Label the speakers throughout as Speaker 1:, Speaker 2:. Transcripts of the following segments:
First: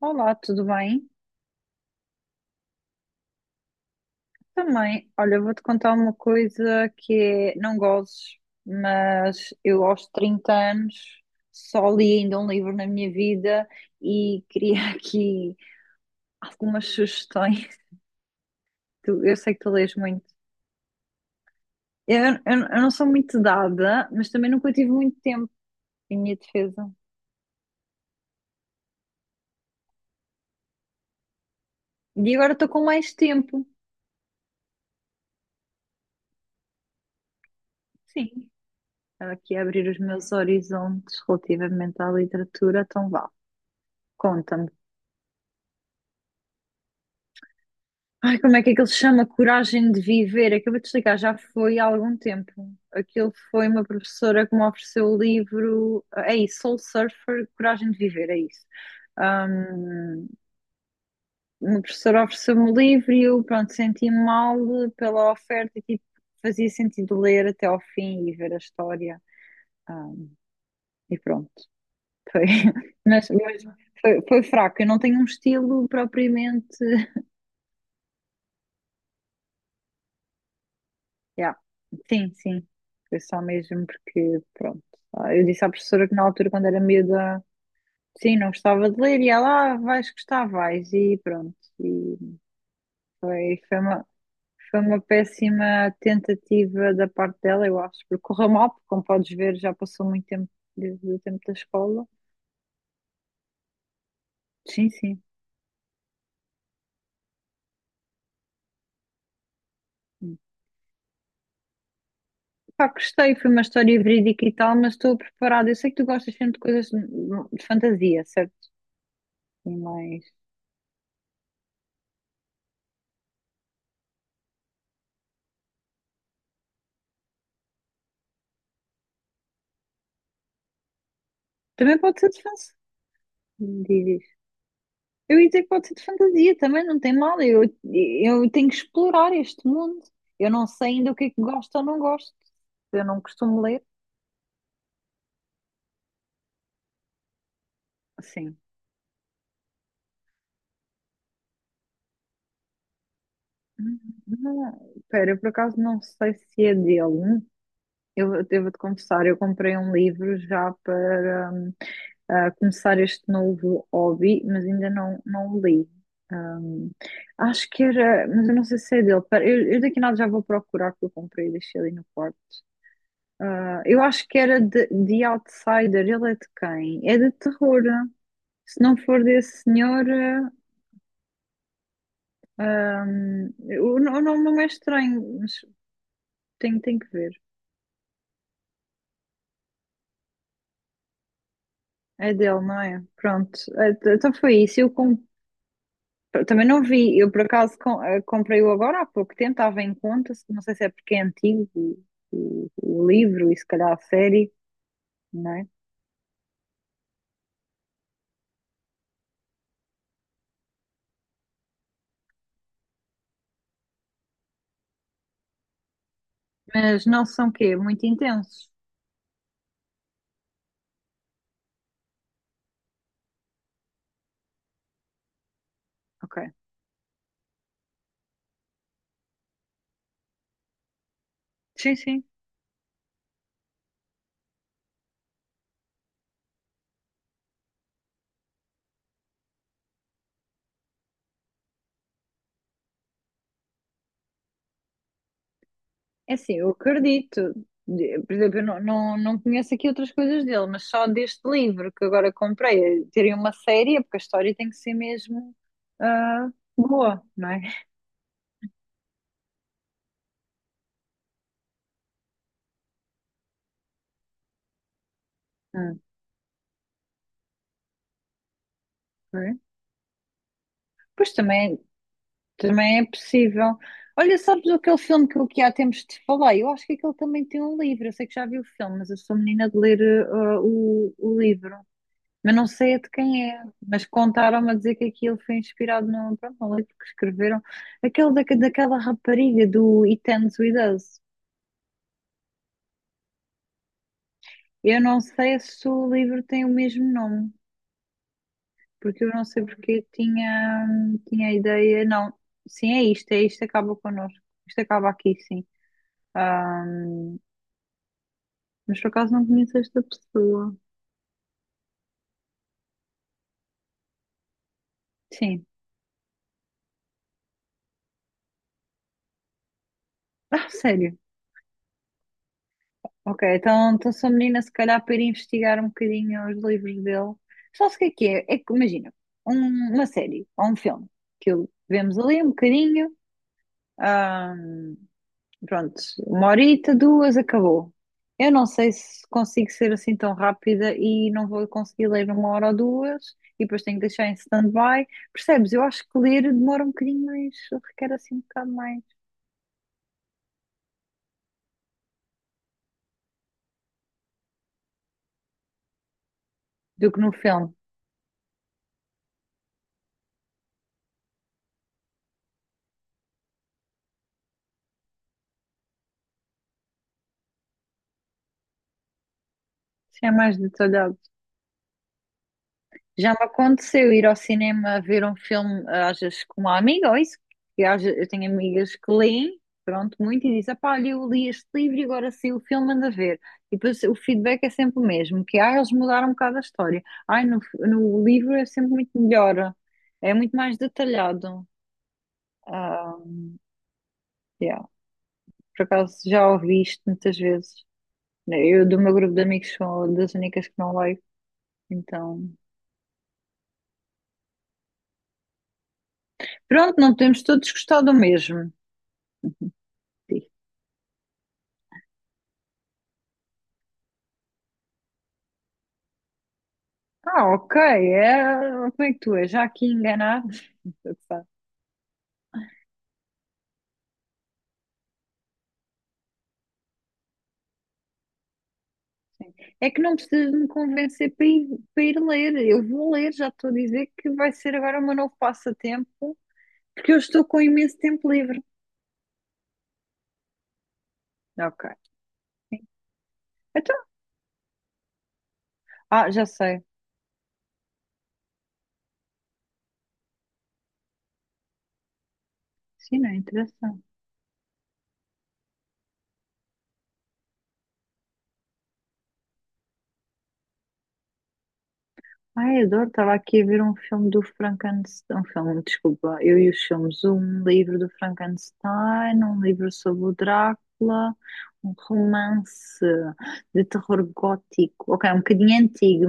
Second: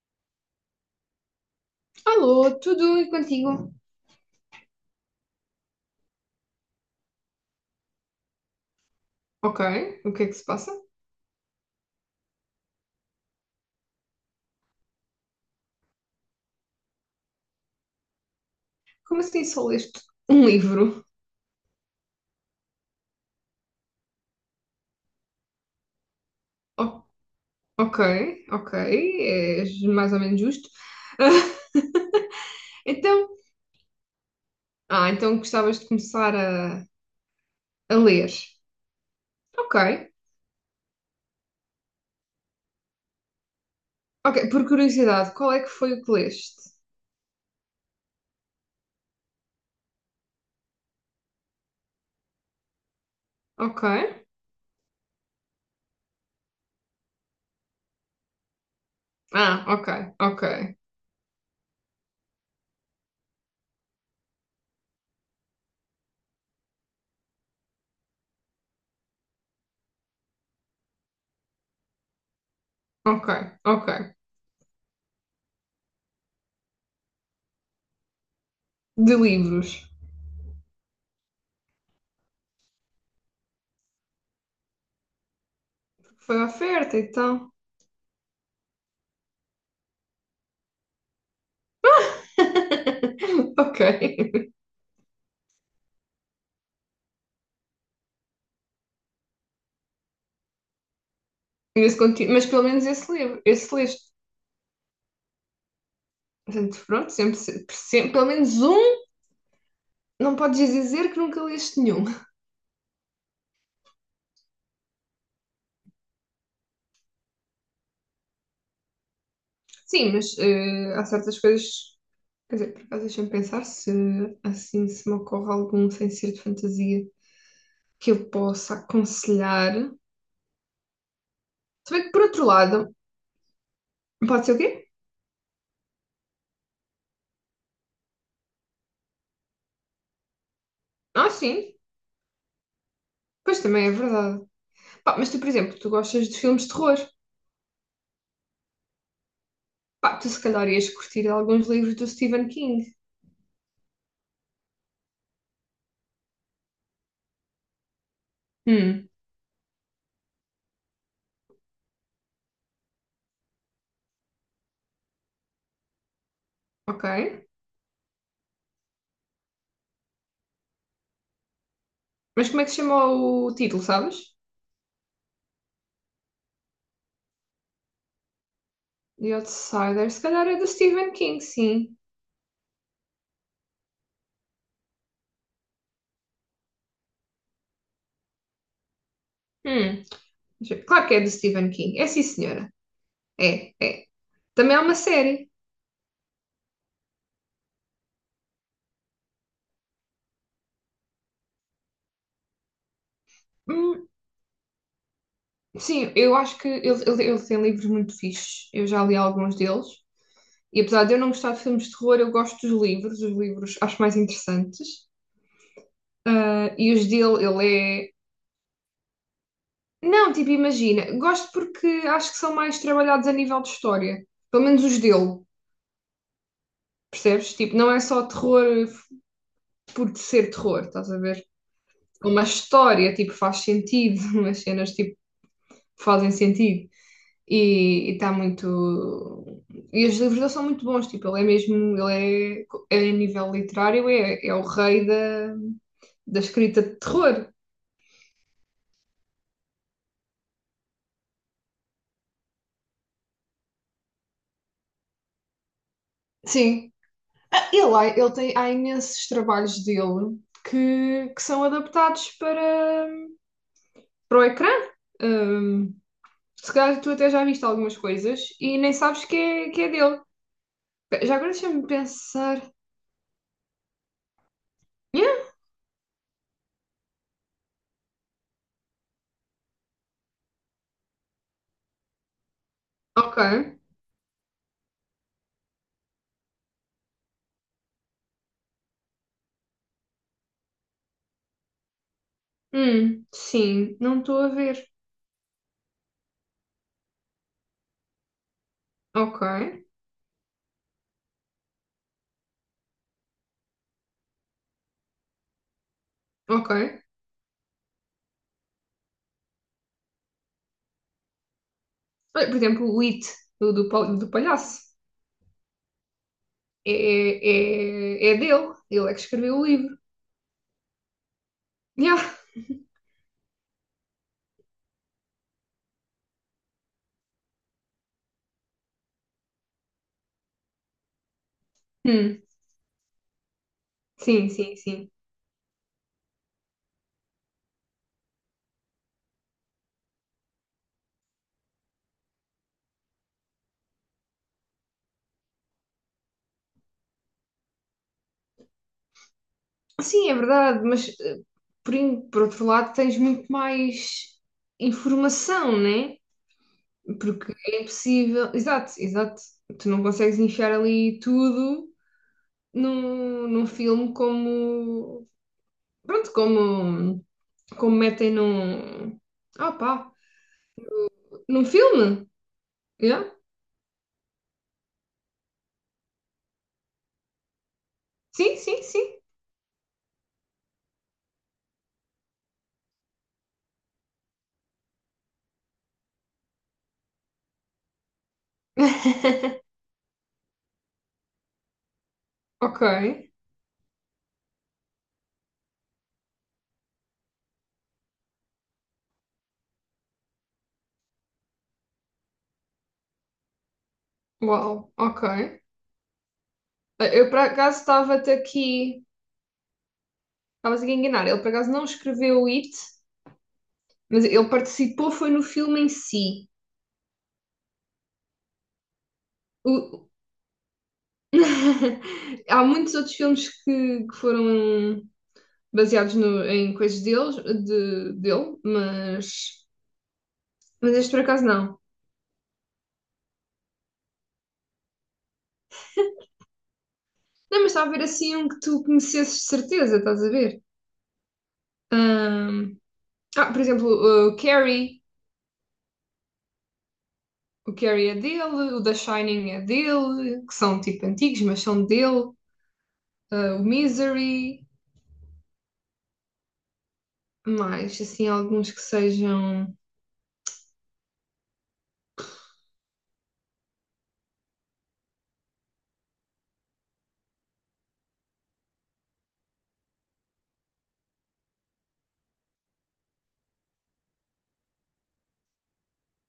Speaker 1: Olá, tudo bem?
Speaker 2: Alô, tudo e contigo?
Speaker 1: Também, olha, eu vou-te contar uma coisa que é, não gozes, mas
Speaker 2: Ok,
Speaker 1: eu aos
Speaker 2: o que é que se
Speaker 1: 30
Speaker 2: passa?
Speaker 1: anos só li ainda um livro na minha vida e queria aqui algumas sugestões.
Speaker 2: Como
Speaker 1: Eu
Speaker 2: assim
Speaker 1: sei que
Speaker 2: só
Speaker 1: tu lês
Speaker 2: leste
Speaker 1: muito.
Speaker 2: um livro?
Speaker 1: Eu não sou muito dada, mas também nunca tive muito tempo em minha defesa.
Speaker 2: O- ok, ok, é mais ou menos justo.
Speaker 1: E agora estou com mais
Speaker 2: Então,
Speaker 1: tempo.
Speaker 2: ah, então gostavas de começar a ler.
Speaker 1: Sim, estava aqui a
Speaker 2: Ok,
Speaker 1: abrir os meus horizontes relativamente à literatura, então vá,
Speaker 2: ok, por
Speaker 1: conta-me.
Speaker 2: curiosidade, qual é que foi o que leste?
Speaker 1: Ai, como é que aquilo se chama? Coragem de Viver. Acabei de explicar, já foi há algum tempo. Aquilo foi uma
Speaker 2: Ok,
Speaker 1: professora que me ofereceu o livro. É isso, Soul Surfer, Coragem de Viver, é isso.
Speaker 2: ah, ok,
Speaker 1: Um,
Speaker 2: ok,
Speaker 1: uma professora ofereceu-me o livro e eu, pronto, senti-me mal pela oferta e tipo, fazia sentido ler até ao fim e ver a história. Ah, e pronto. Foi. Mas,
Speaker 2: ok,
Speaker 1: mas
Speaker 2: ok,
Speaker 1: foi, foi fraco. Eu não tenho um estilo propriamente.
Speaker 2: de livros.
Speaker 1: Yeah. Sim, sim. Foi só mesmo porque, pronto. Eu disse à professora que na
Speaker 2: Foi a
Speaker 1: altura, quando era
Speaker 2: oferta, então.
Speaker 1: miúda, sim, não gostava de ler e ela, ah, vais gostar, vais. E pronto. E foi,
Speaker 2: Ok,
Speaker 1: foi uma péssima tentativa da parte dela, eu acho, porque correu mal, porque como podes ver, já passou muito tempo desde o tempo da
Speaker 2: mas
Speaker 1: escola.
Speaker 2: mas pelo menos esse livro, esse leste.
Speaker 1: Sim, sim.
Speaker 2: Portanto, pronto, sempre, pelo menos um, não podes dizer que nunca leste nenhum.
Speaker 1: Pá, gostei, foi uma história verídica e tal, mas estou preparada. Eu sei que tu gostas sempre de coisas de fantasia, certo? Sim,
Speaker 2: Sim,
Speaker 1: mas
Speaker 2: mas há certas coisas. Quer dizer, por acaso, deixa-me pensar se assim se me ocorre algum sem ser de fantasia que eu possa aconselhar. Se
Speaker 1: também
Speaker 2: bem que,
Speaker 1: pode
Speaker 2: por
Speaker 1: ser de
Speaker 2: outro lado,
Speaker 1: fantasia.
Speaker 2: pode ser o quê?
Speaker 1: Eu ia dizer que pode ser de fantasia também, não tem mal. Eu tenho que explorar este mundo. Eu não sei ainda o que é
Speaker 2: Ah,
Speaker 1: que
Speaker 2: sim,
Speaker 1: gosto ou não gosto. Eu não costumo
Speaker 2: pois
Speaker 1: ler.
Speaker 2: também é verdade. Pá, mas tu, por exemplo, tu gostas de filmes de terror.
Speaker 1: Sim.
Speaker 2: Pá, tu se calhar ias curtir alguns livros do Stephen King.
Speaker 1: Espera, eu por acaso não sei se é dele. Eu devo-te
Speaker 2: Hum,
Speaker 1: confessar, eu comprei um livro já para começar este novo hobby, mas ainda não, não o li. Hum,
Speaker 2: ok.
Speaker 1: acho que era, mas eu não sei se é dele. Pera, eu daqui a nada já vou procurar que eu comprei e deixei ali no quarto.
Speaker 2: Mas como é que se chama o
Speaker 1: Ah,
Speaker 2: título,
Speaker 1: eu
Speaker 2: sabes?
Speaker 1: acho que era de Outsider. Ele é de quem? É de terror. Se não for
Speaker 2: The
Speaker 1: desse senhor,
Speaker 2: Outsider, se calhar é do Stephen King, sim.
Speaker 1: ah, hum, o nome não é estranho, mas tenho que ver.
Speaker 2: Hum, deixa eu ver. Claro que é do Stephen King. É sim,
Speaker 1: É dele,
Speaker 2: senhora.
Speaker 1: não é? Pronto.
Speaker 2: É, é.
Speaker 1: Então foi
Speaker 2: Também
Speaker 1: isso.
Speaker 2: é uma série.
Speaker 1: Também não vi. Eu por acaso comprei-o agora há pouco tempo. Estava em conta. Não sei se é porque é antigo o, o livro e se calhar a
Speaker 2: Hum,
Speaker 1: série, não é?
Speaker 2: sim, eu acho que ele, ele tem livros muito fixes. Eu já li alguns deles. E apesar de eu não gostar de filmes de terror, eu gosto dos livros. Os livros acho mais interessantes. Ah, e
Speaker 1: Mas
Speaker 2: os
Speaker 1: não
Speaker 2: dele,
Speaker 1: são quê? Muito
Speaker 2: ele é.
Speaker 1: intensos.
Speaker 2: Não, tipo, imagina. Gosto porque acho que são mais trabalhados a nível de história. Pelo menos os dele.
Speaker 1: Ok.
Speaker 2: Percebes? Tipo, não é só terror por ser terror, estás a ver?
Speaker 1: Sim, sim.
Speaker 2: Uma história, tipo, faz sentido. Umas cenas, tipo fazem sentido. E está muito. E os livros dele são muito bons, tipo, ele é mesmo, ele é, é a nível literário, é, é o rei
Speaker 1: É
Speaker 2: da
Speaker 1: assim, eu
Speaker 2: escrita de terror.
Speaker 1: acredito. Por exemplo, eu não conheço aqui outras coisas dele, mas só deste livro que agora comprei, terem uma série, é porque a história tem que ser mesmo ah,
Speaker 2: Sim.
Speaker 1: boa, não é?
Speaker 2: Ele tem, há imensos trabalhos dele que são adaptados para o ecrã.
Speaker 1: Ah,
Speaker 2: Hum, se calhar tu até já viste algumas coisas e nem sabes
Speaker 1: ok.
Speaker 2: que é dele.
Speaker 1: Pois
Speaker 2: Já agora
Speaker 1: também,
Speaker 2: deixa-me pensar.
Speaker 1: também é possível. Olha, sabes aquele filme
Speaker 2: Yeah,
Speaker 1: que eu aqui há tempos te falei? Eu acho que aquele também tem um livro. Eu sei que já vi o filme, mas eu sou menina de ler o livro. Mas não sei de quem é,
Speaker 2: ok.
Speaker 1: mas contaram-me a dizer que aquilo foi inspirado num, pronto, num livro que escreveram, aquele da, daquela rapariga do It Ends With Us.
Speaker 2: Sim, não estou a ver.
Speaker 1: Eu não sei se o livro tem o mesmo nome, porque eu
Speaker 2: Ok.
Speaker 1: não sei porque tinha, tinha a ideia, não, sim, é isto, acaba connosco, isto acaba aqui, sim. Ah,
Speaker 2: Ok.
Speaker 1: mas por acaso não conheço esta pessoa.
Speaker 2: Olha, por exemplo, o It, do palhaço,
Speaker 1: Sim.
Speaker 2: é, é, é dele. Ele é que escreveu o livro.
Speaker 1: Ah, sério?
Speaker 2: Yeah.
Speaker 1: Ok, então, então sou menina, se calhar, para ir investigar um bocadinho os livros dele. Só se o que é que é? É que, imagina, uma série ou um filme que vemos ali
Speaker 2: Hum.
Speaker 1: um bocadinho,
Speaker 2: Sim,
Speaker 1: ah,
Speaker 2: sim, sim.
Speaker 1: pronto, uma horita, duas, acabou. Eu não sei se consigo ser assim tão rápida e não vou conseguir ler uma hora ou duas e depois tenho que deixar em stand-by. Percebes? Eu acho que ler demora um bocadinho mais, requer assim um bocado mais
Speaker 2: Sim, é verdade, mas por outro lado tens muito mais informação, né?
Speaker 1: do que no
Speaker 2: Porque
Speaker 1: filme.
Speaker 2: é impossível. Exato, exato. Tu não consegues enfiar ali tudo num filme como. Pronto, como, como metem num. Ah, pá!
Speaker 1: Assim é mais detalhado.
Speaker 2: Num filme? Yeah.
Speaker 1: Já me aconteceu ir ao cinema ver um filme, às vezes com uma amiga, ou isso, que eu tenho
Speaker 2: Sim, sim,
Speaker 1: amigas que
Speaker 2: sim.
Speaker 1: leem, pronto, muito, e dizem, pá, olha, eu li este livro e agora saiu o filme, anda a ver. E depois o feedback é sempre o mesmo, que, ah, eles mudaram um bocado a história. Ai, no livro é sempre muito melhor, é muito mais detalhado.
Speaker 2: Ok,
Speaker 1: Ah, yeah. Por acaso já ouvi isto muitas vezes. Eu, do meu grupo de amigos, sou das únicas que não leio, então...
Speaker 2: uau, ok.
Speaker 1: Pronto, não
Speaker 2: Eu por
Speaker 1: podemos todos
Speaker 2: acaso
Speaker 1: gostar do
Speaker 2: estava-te
Speaker 1: mesmo.
Speaker 2: aqui, estavas aqui a enganar. Ele por acaso não escreveu o It, mas ele participou, foi no filme em si.
Speaker 1: Ah, ok, é... como é que tu és? Já aqui
Speaker 2: O-
Speaker 1: enganado?
Speaker 2: Há muitos outros filmes que foram baseados em coisas deles, dele,
Speaker 1: É que não precisas de me
Speaker 2: mas este por
Speaker 1: convencer
Speaker 2: acaso não.
Speaker 1: para ir ler. Eu vou ler, já estou a dizer que vai ser agora o meu novo passatempo, porque eu estou
Speaker 2: Não,
Speaker 1: com
Speaker 2: mas estava a
Speaker 1: imenso
Speaker 2: ver
Speaker 1: tempo
Speaker 2: assim um que
Speaker 1: livre.
Speaker 2: tu conhecesses de certeza, estás a ver?
Speaker 1: Ok.
Speaker 2: Ahm, ah, por exemplo,
Speaker 1: Então,
Speaker 2: o Carrie.
Speaker 1: ah, já sei.
Speaker 2: O Carrie é dele, o The Shining é dele, que são tipo antigos, mas são dele.
Speaker 1: Sim, não
Speaker 2: Ah, o
Speaker 1: interessa.
Speaker 2: Misery, mais assim, alguns que sejam.
Speaker 1: Ai, adoro, estava aqui a ver um filme do Frankenstein, um filme, desculpa, eu e os filmes, um livro do Frankenstein, um livro sobre o Drácula, um romance de terror gótico, ok, um bocadinho antigo,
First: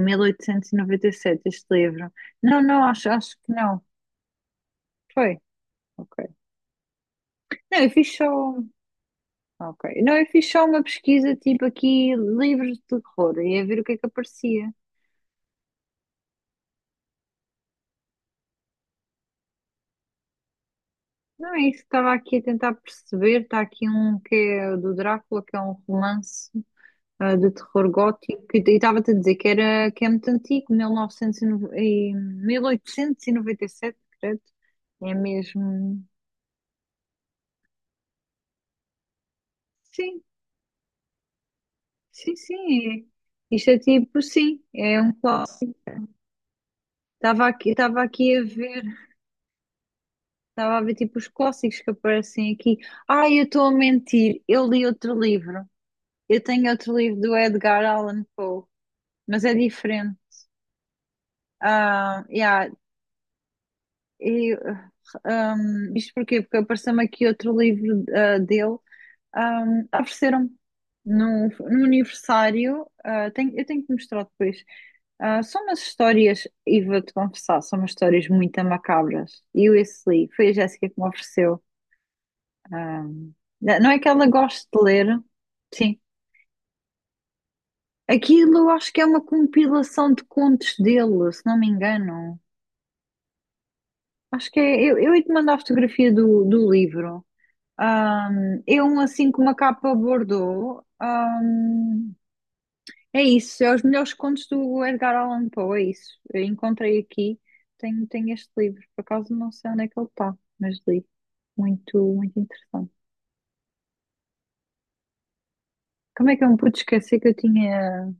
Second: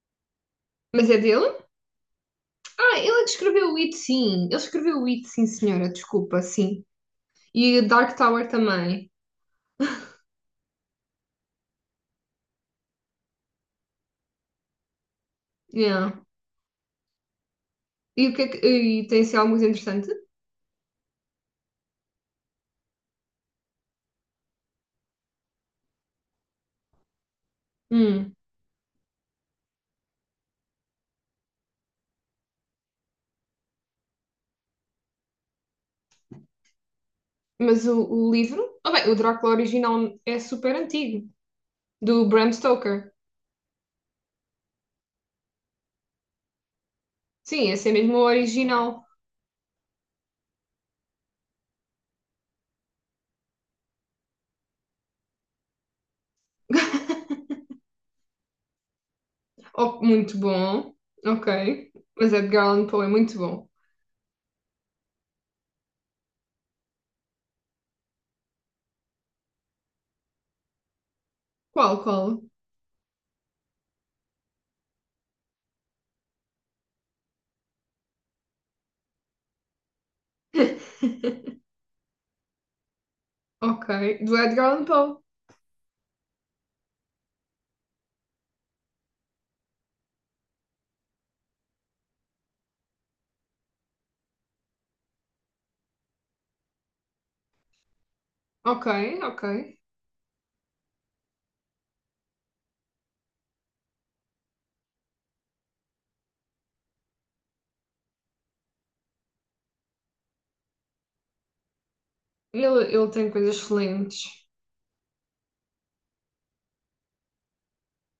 Speaker 2: Mas é
Speaker 1: 1897
Speaker 2: dele?
Speaker 1: este livro. Não, não,
Speaker 2: Ah, ele
Speaker 1: acho,
Speaker 2: é que
Speaker 1: acho que
Speaker 2: escreveu o
Speaker 1: não,
Speaker 2: It, sim. Ele escreveu o It,
Speaker 1: foi,
Speaker 2: sim, senhora,
Speaker 1: ok.
Speaker 2: desculpa, sim. E
Speaker 1: Não, eu fiz
Speaker 2: Dark
Speaker 1: só,
Speaker 2: Tower também.
Speaker 1: ok, não, eu fiz só uma pesquisa tipo aqui, livros de terror, e a ver o que é que aparecia.
Speaker 2: Yeah. E, o que é e tem assim algo muito interessante.
Speaker 1: Não é isso, estava aqui a tentar perceber. Está aqui um que é do Drácula, que é um romance de terror
Speaker 2: Hum.
Speaker 1: gótico. E estava-te a dizer que, era, que é muito antigo, 1909 e 1897, credo. É mesmo.
Speaker 2: Mas o livro? Ah, bem, o Drácula original
Speaker 1: Sim,
Speaker 2: é super antigo, do
Speaker 1: sim,
Speaker 2: Bram
Speaker 1: sim.
Speaker 2: Stoker.
Speaker 1: é. Isto é tipo, sim, é um clássico.
Speaker 2: Sim, esse é
Speaker 1: Estava
Speaker 2: mesmo o
Speaker 1: aqui a ver,
Speaker 2: original.
Speaker 1: estava a ver tipo os clássicos que aparecem aqui. Ai, eu estou a mentir, eu li outro livro. Eu tenho outro livro do Edgar Allan Poe, mas é
Speaker 2: Oh,
Speaker 1: diferente.
Speaker 2: muito bom. Ok.
Speaker 1: Ah,
Speaker 2: Mas Edgar
Speaker 1: yeah,
Speaker 2: Allan Poe é muito bom.
Speaker 1: e, isto porquê? Porque apareceu-me aqui outro livro dele. Ofereceram-me no
Speaker 2: Qual, qual?
Speaker 1: aniversário. Eu tenho que mostrar depois. Ah, são umas histórias, e vou-te confessar, são umas histórias muito macabras. E eu esse li, foi a Jéssica que me ofereceu. Ahm,
Speaker 2: Ok.
Speaker 1: não é que ela
Speaker 2: Do Edgar
Speaker 1: goste de
Speaker 2: Allan Poe.
Speaker 1: ler, sim. Aquilo eu acho que é uma compilação de contos dele, se não me engano. Acho que é. Eu ia te mandar a fotografia do livro. É
Speaker 2: Ok,
Speaker 1: um assim com
Speaker 2: ok.
Speaker 1: uma capa bordô. É isso, é os melhores contos do Edgar Allan Poe, é isso. Eu encontrei aqui, tenho este livro, por acaso não sei onde é que ele está, mas li. Muito
Speaker 2: Ele,
Speaker 1: interessante.
Speaker 2: ele tem coisas excelentes.
Speaker 1: Como é que eu me pude esquecer que eu tinha.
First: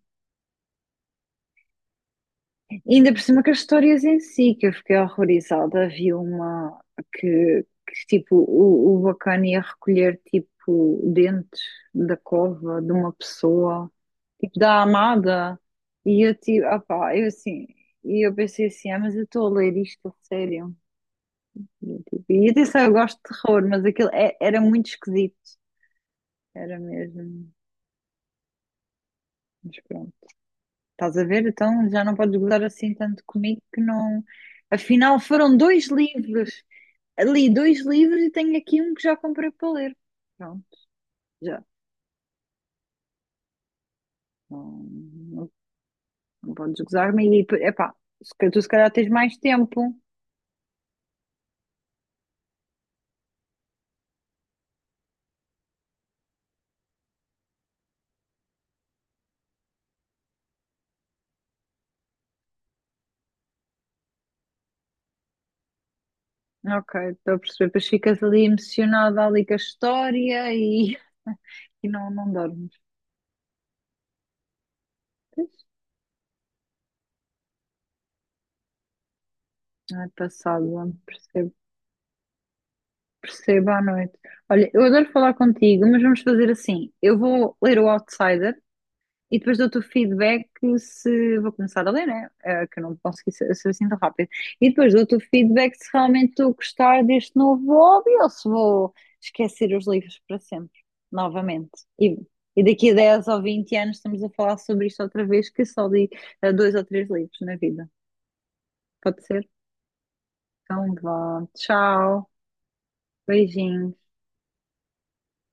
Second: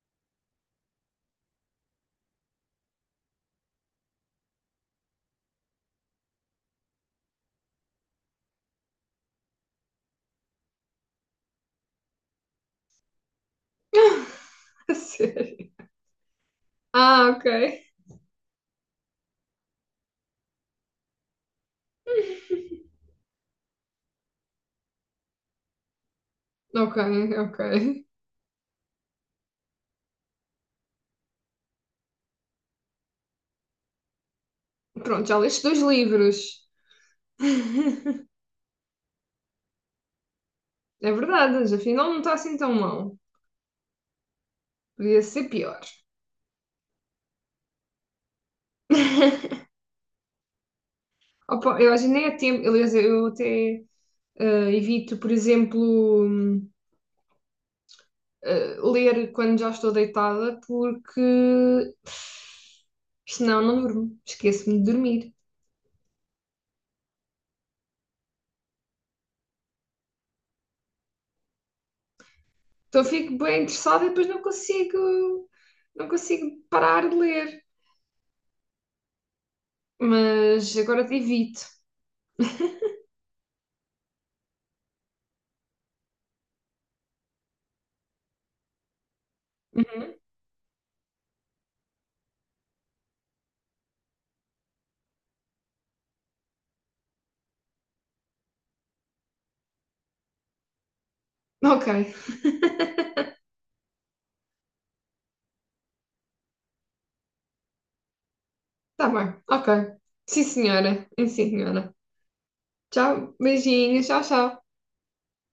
Speaker 1: Ainda por cima que as histórias em si, que eu fiquei horrorizada. Havia uma tipo, o bacana ia recolher, tipo, dentes da cova de uma pessoa. Tipo, da
Speaker 2: A
Speaker 1: Amada.
Speaker 2: sério.
Speaker 1: E eu tipo, opá, eu
Speaker 2: Ah, ok.
Speaker 1: assim, e eu pensei assim, ah, mas eu estou a ler isto a sério. E, eu, tipo, e atenção, eu gosto de terror, mas aquilo era muito esquisito, era
Speaker 2: Ok,
Speaker 1: mesmo.
Speaker 2: ok.
Speaker 1: Mas pronto, estás a ver? Então já não podes gozar assim tanto comigo que não. Afinal,
Speaker 2: Pronto, já
Speaker 1: foram
Speaker 2: leste dois
Speaker 1: dois
Speaker 2: livros.
Speaker 1: livros. Li dois livros e tenho aqui um que já comprei para ler. Pronto,
Speaker 2: É verdade,
Speaker 1: já.
Speaker 2: mas afinal não está assim tão mal.
Speaker 1: Não,
Speaker 2: Podia ser
Speaker 1: não,
Speaker 2: pior.
Speaker 1: não podes gozar-me. E, epá, se calhar- tu se calhar tens mais tempo.
Speaker 2: Opa, eu acho que nem é tempo. Aliás, eu até evito, por exemplo. Ler quando já estou deitada, porque senão não durmo, esqueço-me de dormir.
Speaker 1: Ok, estou a perceber. Depois ficas ali emocionada ali com a história e não dormes.
Speaker 2: Então fico bem interessada e depois não consigo,
Speaker 1: Pois,
Speaker 2: não consigo parar de ler.
Speaker 1: não é passado,
Speaker 2: Mas agora te
Speaker 1: percebo,
Speaker 2: evito.
Speaker 1: percebo à noite. Olha, eu adoro falar contigo, mas vamos fazer assim. Eu vou ler o Outsider e depois dou-te o
Speaker 2: Uhum.
Speaker 1: feedback se vou começar a ler, né? Eh, que eu não consegui ser assim tão rápido. E depois dou-te o feedback se realmente estou a gostar deste novo hobby ou se vou esquecer os livros para sempre, novamente.
Speaker 2: Ok,
Speaker 1: E, e daqui a 10 ou 20 anos estamos a falar sobre isto outra vez, que só li dois ou três livros na vida.
Speaker 2: está
Speaker 1: Pode
Speaker 2: bem,
Speaker 1: ser?
Speaker 2: ok. Sim,
Speaker 1: Então
Speaker 2: senhora. Sim,
Speaker 1: vá.
Speaker 2: senhora.
Speaker 1: Tchau.
Speaker 2: Tchau,
Speaker 1: Beijinho.
Speaker 2: beijinhos, tchau, tchau.